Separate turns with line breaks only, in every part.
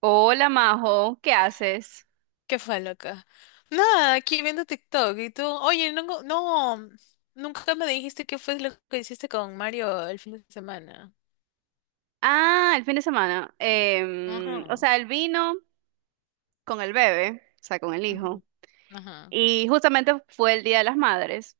Hola Majo, ¿qué haces?
¿Qué fue, loca? Nada, aquí viendo TikTok y tú, oye, no, no, nunca me dijiste qué fue lo que hiciste con Mario el fin de semana.
Ah, el fin de semana.
Ajá,
El vino con el bebé, o sea, con el hijo.
ujú, ajá,
Y justamente fue el Día de las Madres.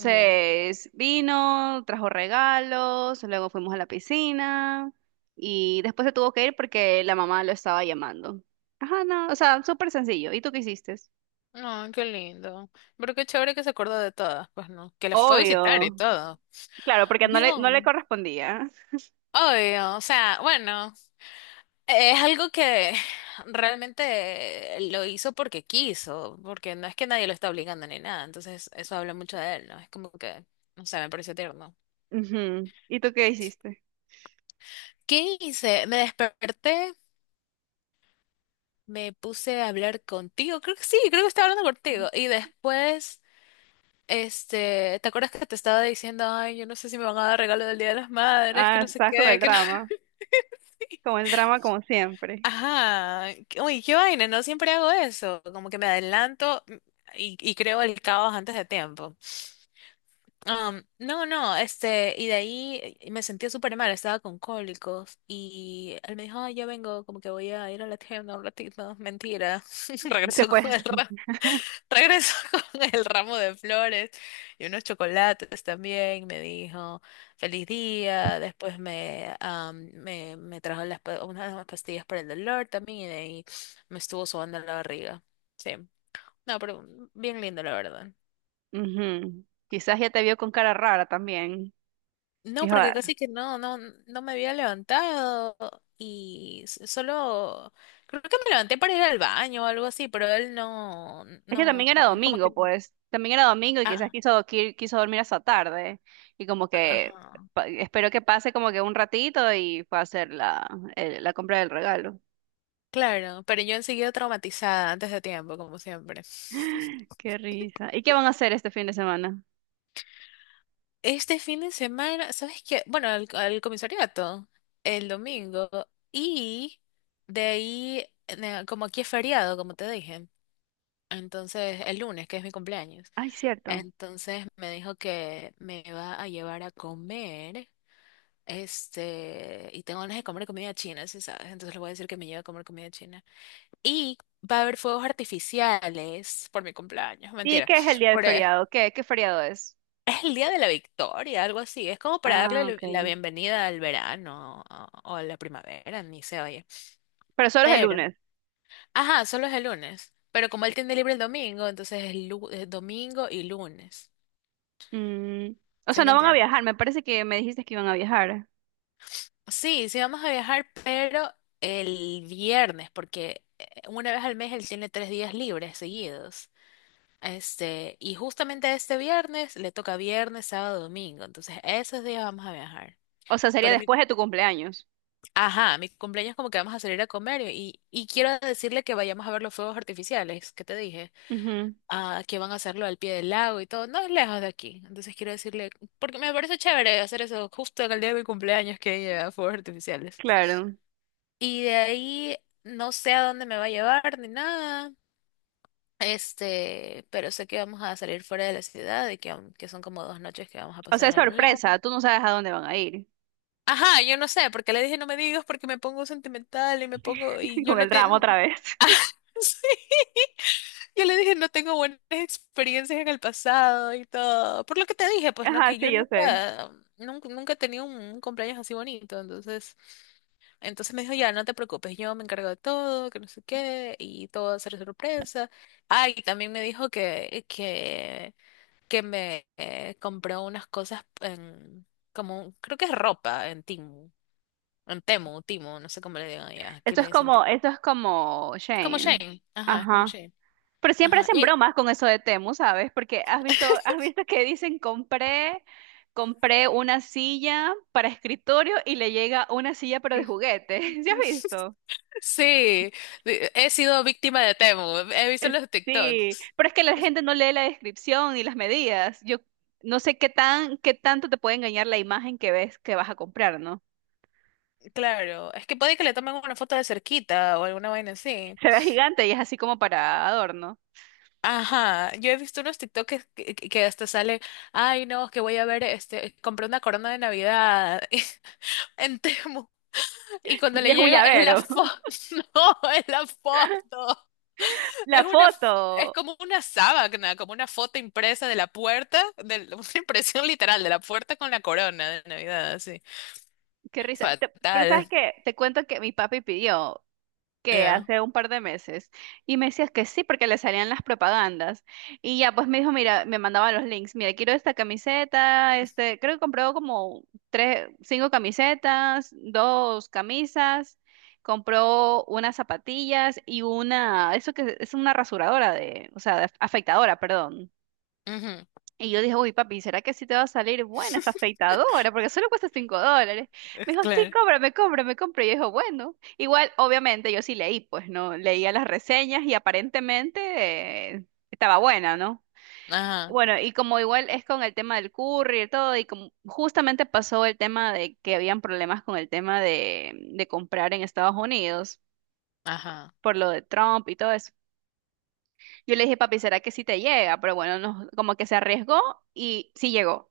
ya.
vino, trajo regalos, luego fuimos a la piscina y después se tuvo que ir porque la mamá lo estaba llamando. Ajá, no, o sea, súper sencillo. ¿Y tú qué hiciste?
No, qué lindo. Pero qué chévere que se acordó de todas, pues no, que la fue a visitar y
Obvio.
todo.
Claro, porque no le, no
Yo.
le correspondía.
Obvio, o sea, bueno, es algo que realmente lo hizo porque quiso, porque no es que nadie lo está obligando ni nada, entonces eso habla mucho de él, ¿no? Es como que, no sé, me pareció tierno.
Ujú. ¿Y tú qué hiciste?
¿Qué hice? Me desperté, me puse a hablar contigo, creo que sí, creo que estaba hablando contigo, y después, este, ¿te acuerdas que te estaba diciendo, ay, yo no sé si me van a dar regalo del Día de las Madres, que
Ah,
no sé
estás con
qué,
el
que no...
drama. Como el drama, como siempre.
Ajá, uy, qué vaina, no siempre hago eso, como que me adelanto y creo el caos antes de tiempo. No, no, este, y de ahí me sentía súper mal, estaba con cólicos y él me dijo, "Ay, ya vengo, como que voy a ir a la tienda un ratito, mentira,
Se
regresó
fue.
con el Regresó con el ramo de flores y unos chocolates también. Me dijo, feliz día. Después me trajo unas pastillas para el dolor también y de ahí me estuvo sobando la barriga. Sí. No, pero bien lindo, la verdad.
Ujú. Quizás ya te vio con cara rara también.
No,
Dijo,
porque
"Ah".
casi que no, no, no me había levantado y solo creo que me levanté para ir al baño o algo así, pero él no,
Es que también
no,
era
como que,
domingo, pues. También era domingo y quizás
ah,
quiso dormir hasta tarde. Y como que
ajá.
esperó que pase como que un ratito y fue a hacer la compra del regalo.
Claro, pero yo enseguida traumatizada antes de tiempo, como siempre.
Qué risa. ¿Y qué van a hacer este fin de semana?
Este fin de semana, ¿sabes qué? Bueno, al comisariato, el domingo, y de ahí, como aquí es feriado, como te dije, entonces el lunes, que es mi cumpleaños,
Ay, cierto.
entonces me dijo que me va a llevar a comer, este, y tengo ganas de comer comida china, si sabes, entonces le voy a decir que me lleve a comer comida china. Y va a haber fuegos artificiales por mi cumpleaños,
¿Y
mentira.
qué es el día de
Por, eh,
feriado? ¿¿Qué feriado es?
es el día de la victoria, algo así. Es como para darle
Ah,
la
ok.
la bienvenida al verano o a la primavera, ni se oye.
Pero solo es el
Pero,
lunes.
ajá, solo es el lunes. Pero como él tiene libre el domingo, entonces es domingo y lunes.
Mm. O
¿Sí
sea,
me
no van a
entienden?
viajar. Me parece que me dijiste que iban a viajar.
Sí, sí vamos a viajar, pero el viernes, porque una vez al mes él tiene 3 días libres seguidos. Este, y justamente este viernes le toca viernes, sábado, domingo. Entonces, esos días vamos a viajar.
O sea, sería
Pero mi,
después de tu cumpleaños.
ajá, mi cumpleaños como que vamos a salir a comer y quiero decirle que vayamos a ver los fuegos artificiales, que te dije,
Ujú,
que van a hacerlo al pie del lago y todo, no es lejos de aquí. Entonces quiero decirle, porque me parece chévere hacer eso justo en el día de mi cumpleaños que lleva fuegos artificiales.
claro.
Y de ahí no sé a dónde me va a llevar ni nada. Este, pero sé que vamos a salir fuera de la ciudad y que son como 2 noches que vamos a
O
pasar
sea, es
en algún lado.
sorpresa, tú no sabes a dónde van a ir.
Ajá, yo no sé, porque le dije no me digas porque me pongo sentimental y me pongo y yo
Con
no
el
tengo...
drama otra vez.
Ah, sí. Yo le dije no tengo buenas experiencias en el pasado y todo. Por lo que te dije, pues no,
Ajá,
que
sí,
yo
yo sé.
nunca, nunca, nunca he tenido un cumpleaños así bonito, entonces... Entonces me dijo, ya, no te preocupes, yo me encargo de todo, que no sé qué, y todo va a ser sorpresa. Ah, y también me dijo que me compró unas cosas en, como, creo que es ropa en Timu, en Temu, Timu, no sé cómo le digan allá, aquí le dicen Timu.
Esto es como
Es como
Shane.
Shane, ajá, es como
Ajá.
Shane,
Pero siempre
ajá.
hacen
Y...
bromas con eso de Temu, ¿sabes? Porque has visto, has visto que dicen compré una silla para escritorio y le llega una silla pero de juguete. ¿Sí has visto?
Sí, he sido víctima de Temu, he visto
Eh,
los
Sí,
TikToks.
pero es que la gente no lee la descripción ni las medidas. Yo no sé qué tanto te puede engañar la imagen que ves que vas a comprar, ¿no?
Claro, es que puede que le tomen una foto de cerquita o alguna vaina así.
Se ve gigante y es así como para adorno.
Ajá, yo he visto unos TikToks que hasta sale, ay no, que voy a ver, este, compré una corona de Navidad en Temu y cuando
Y
le
es un
llega es la
llavero.
foto, no, es la foto,
La
es
foto.
como una sábana, como una foto impresa de la puerta, de, una impresión literal de la puerta con la corona de Navidad, así,
Qué risa. Te- pero
fatal,
sabes qué, te cuento que mi papi pidió. Que
ya,
hace un par de meses y me decías que sí porque le salían las propagandas y ya pues me dijo, mira, me mandaba los links, mira, quiero esta camiseta, este, creo que compró como tres, cinco camisetas, dos camisas, compró unas zapatillas y una, eso que es una rasuradora de, o sea, de afeitadora, perdón.
ujú,
Y yo dije, uy, papi, ¿será que sí te va a salir buena esa afeitadora? Porque solo cuesta $5. Me dijo, sí,
Claro.
cómprame, cómprame, cómprame. Y yo dije, bueno, igual, obviamente, yo sí leí, pues, ¿no? Leía las reseñas y aparentemente estaba buena, ¿no?
Ajá,
Bueno, y como igual es con el tema del curry y todo, y como justamente pasó el tema de que habían problemas con el tema de comprar en Estados Unidos
ajá,
por lo de Trump y todo eso. Yo le dije, papi, ¿será que sí te llega? Pero bueno, no, como que se arriesgó y sí llegó.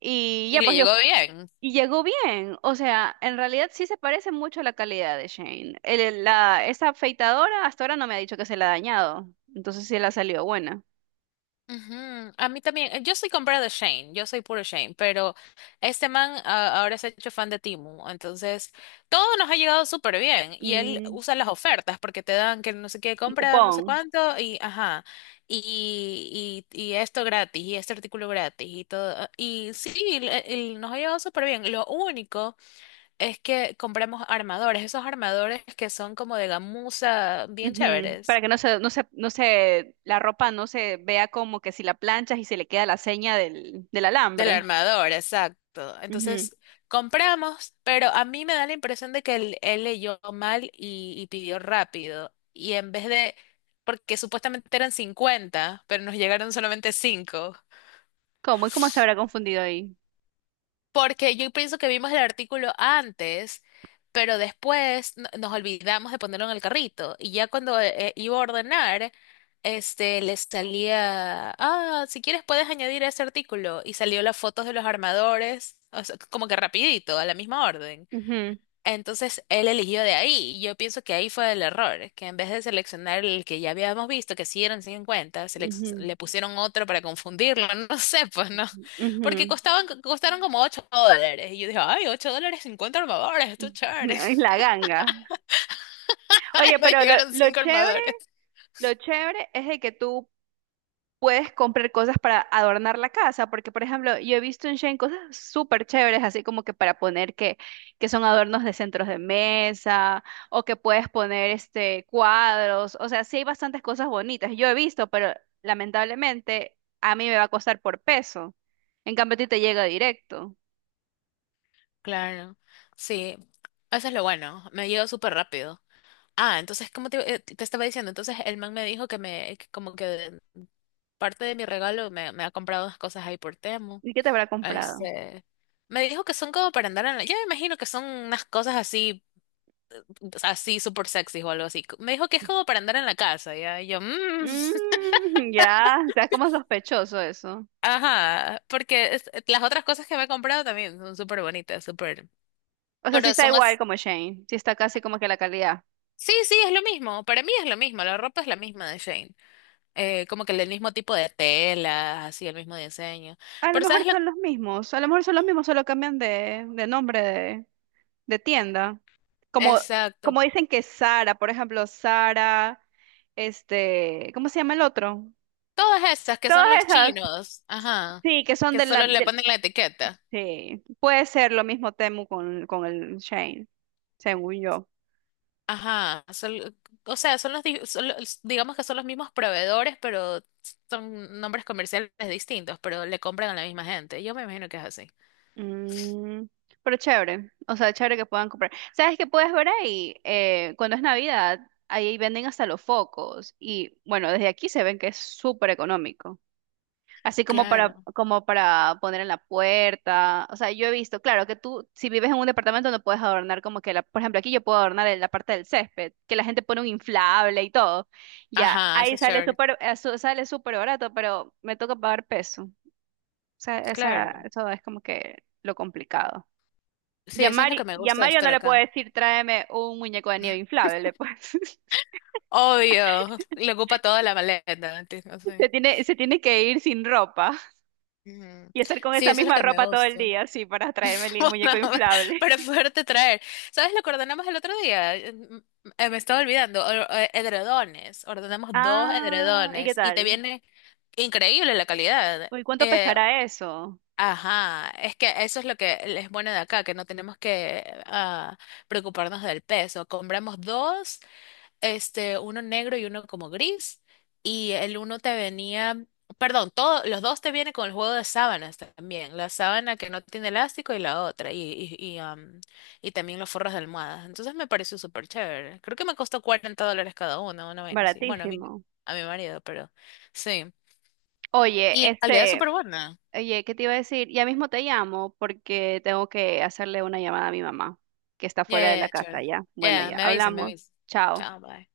Y
y
ya,
le
pues yo,
llegó bien.
y llegó bien. O sea, en realidad sí se parece mucho a la calidad de Shane. Esa afeitadora hasta ahora no me ha dicho que se la ha dañado. Entonces sí le ha salido buena.
Ujú, a mí también, yo soy comprada de Shane, yo soy puro Shane, pero este man ahora se ha hecho fan de Timu entonces todo nos ha llegado súper bien y él
Mm,
usa las ofertas porque te dan que no sé qué
un
compra, no sé
cupón.
cuánto y ajá, y esto gratis y este artículo gratis y todo, y sí, nos ha llegado súper bien, lo único es que compramos armadores, esos armadores que son como de gamuza bien
Ujú.
chéveres.
Para que la ropa no se vea como que si la planchas y se le queda la seña del, del
Del
alambre.
armador, exacto.
Ujú.
Entonces compramos, pero a mí me da la impresión de que él leyó mal y pidió rápido. Y en vez de, porque supuestamente eran 50, pero nos llegaron solamente 5.
¿Cómo? ¿Y cómo se habrá confundido ahí?
Porque yo pienso que vimos el artículo antes, pero después nos olvidamos de ponerlo en el carrito. Y ya cuando iba a ordenar, este, le salía, ah, si quieres puedes añadir ese artículo. Y salió las fotos de los armadores, o sea, como que rapidito, a la misma orden.
Ujú,
Entonces él eligió de ahí. Y yo pienso que ahí fue el error, que en vez de seleccionar el que ya habíamos visto, que sí eran 50,
ujú,
le pusieron otro para confundirlo. No sé, pues no.
ujú, ujú.
Porque costaron como $8. Y yo dije, ay, $8, 50 armadores, esto es chévere.
Ay, la ganga.
Ay,
Oye,
me
pero lo,
llegaron
lo
5
chévere.
armadores.
Lo chévere es de que tú puedes comprar cosas para adornar la casa, porque por ejemplo, yo he visto en Shein cosas súper chéveres, así como que para poner que son adornos de centros de mesa, o que puedes poner este cuadros, o sea, sí hay bastantes cosas bonitas, yo he visto, pero lamentablemente a mí me va a costar por peso. En cambio, a ti te llega directo.
Claro, sí. Eso es lo bueno. Me llegó súper rápido. Ah, entonces, como te estaba diciendo, entonces el man me dijo que como que parte de mi regalo me ha comprado unas cosas ahí por Temu.
¿Y qué te habrá comprado?
Este, me dijo que son como para andar en la... Yo me imagino que son unas cosas así, así súper sexy o algo así. Me dijo que es como para andar en la casa, ¿ya? Y yo, "Mm,
Mm. Ya, está como sospechoso eso.
ajá, porque las otras cosas que me he comprado también son súper bonitas, súper...
O sea, sí
Pero
está
son
igual
as-
como Shane, sí está casi como que la calidad.
Sí, sí, es lo mismo. Para mí es lo mismo. La ropa es la misma de Shane. Como que el mismo tipo de tela, así, el mismo diseño.
A lo
Pero
mejor
¿sabes lo?
son los mismos, a lo mejor son los mismos, solo cambian de nombre de tienda. Como,
Exacto.
como dicen que Sara, por ejemplo, Sara, este, ¿cómo se llama el otro?
Todas esas que
Todas
son los
esas,
chinos, ajá,
sí, que son
que solo le ponen la etiqueta.
sí, puede ser lo mismo Temu con el Shane, según yo.
Ajá, o sea, son los, di- son los- digamos que son los mismos proveedores, pero son nombres comerciales distintos, pero le compran a la misma gente. Yo me imagino que es así.
Mm, pero chévere, o sea, chévere que puedan comprar. ¿Sabes qué puedes ver ahí? Cuando es Navidad, ahí venden hasta los focos y bueno, desde aquí se ven que es súper económico. Así como para,
Claro.
como para poner en la puerta. O sea, yo he visto, claro, que tú, si vives en un departamento, no puedes adornar como que la, por ejemplo, aquí yo puedo adornar en la parte del césped, que la gente pone un inflable y todo. Ya,
Ajá, eso
ahí
es
sale
chévere.
súper, sale súper barato, pero me toca pagar peso. O sea, esa,
Claro.
eso es como que lo complicado. Y
Sí,
a
eso es lo
Mari-
que me
y a
gusta de
Mario
estar
no le puedo
acá.
decir, tráeme un muñeco de nieve inflable, pues.
Obvio, le ocupa toda la maleta. ¿Entiendes? Sí,
Se tiene que ir sin ropa
ujú.
y estar con
Sí,
esa
eso es lo
misma
que me
ropa todo el
gusta.
día, sí, para traerme el muñeco inflable.
Para poderte traer. ¿Sabes lo que ordenamos el otro día? Me estaba olvidando. Edredones. Ordenamos dos
Ah, ¿y qué
edredones y te
tal?
viene increíble la calidad.
Uy, ¿cuánto
Eh,
pesará eso?
ajá. Es que eso es lo que es bueno de acá, que no tenemos que preocuparnos del peso. Compramos dos este, uno negro y uno como gris, y el uno te venía, perdón, todo, los dos te vienen con el juego de sábanas también, la sábana que no tiene elástico y la otra, y, y, am, y también los forros de almohadas. Entonces me pareció súper chévere. Creo que me costó $40 cada uno, una vaina así. Bueno, a mí no,
Baratísimo.
a mi marido, pero sí.
Oye,
Y la calidad es súper
este,
buena.
oye, ¿qué te iba a decir? Ya mismo te llamo porque tengo que hacerle una llamada a mi mamá, que está
Yeah,
fuera de
yeah, yeah,
la casa
chévere.
ya. Bueno,
Yeah,
ya,
me avisan, me
hablamos.
avisan.
Chao.
Chao, bye.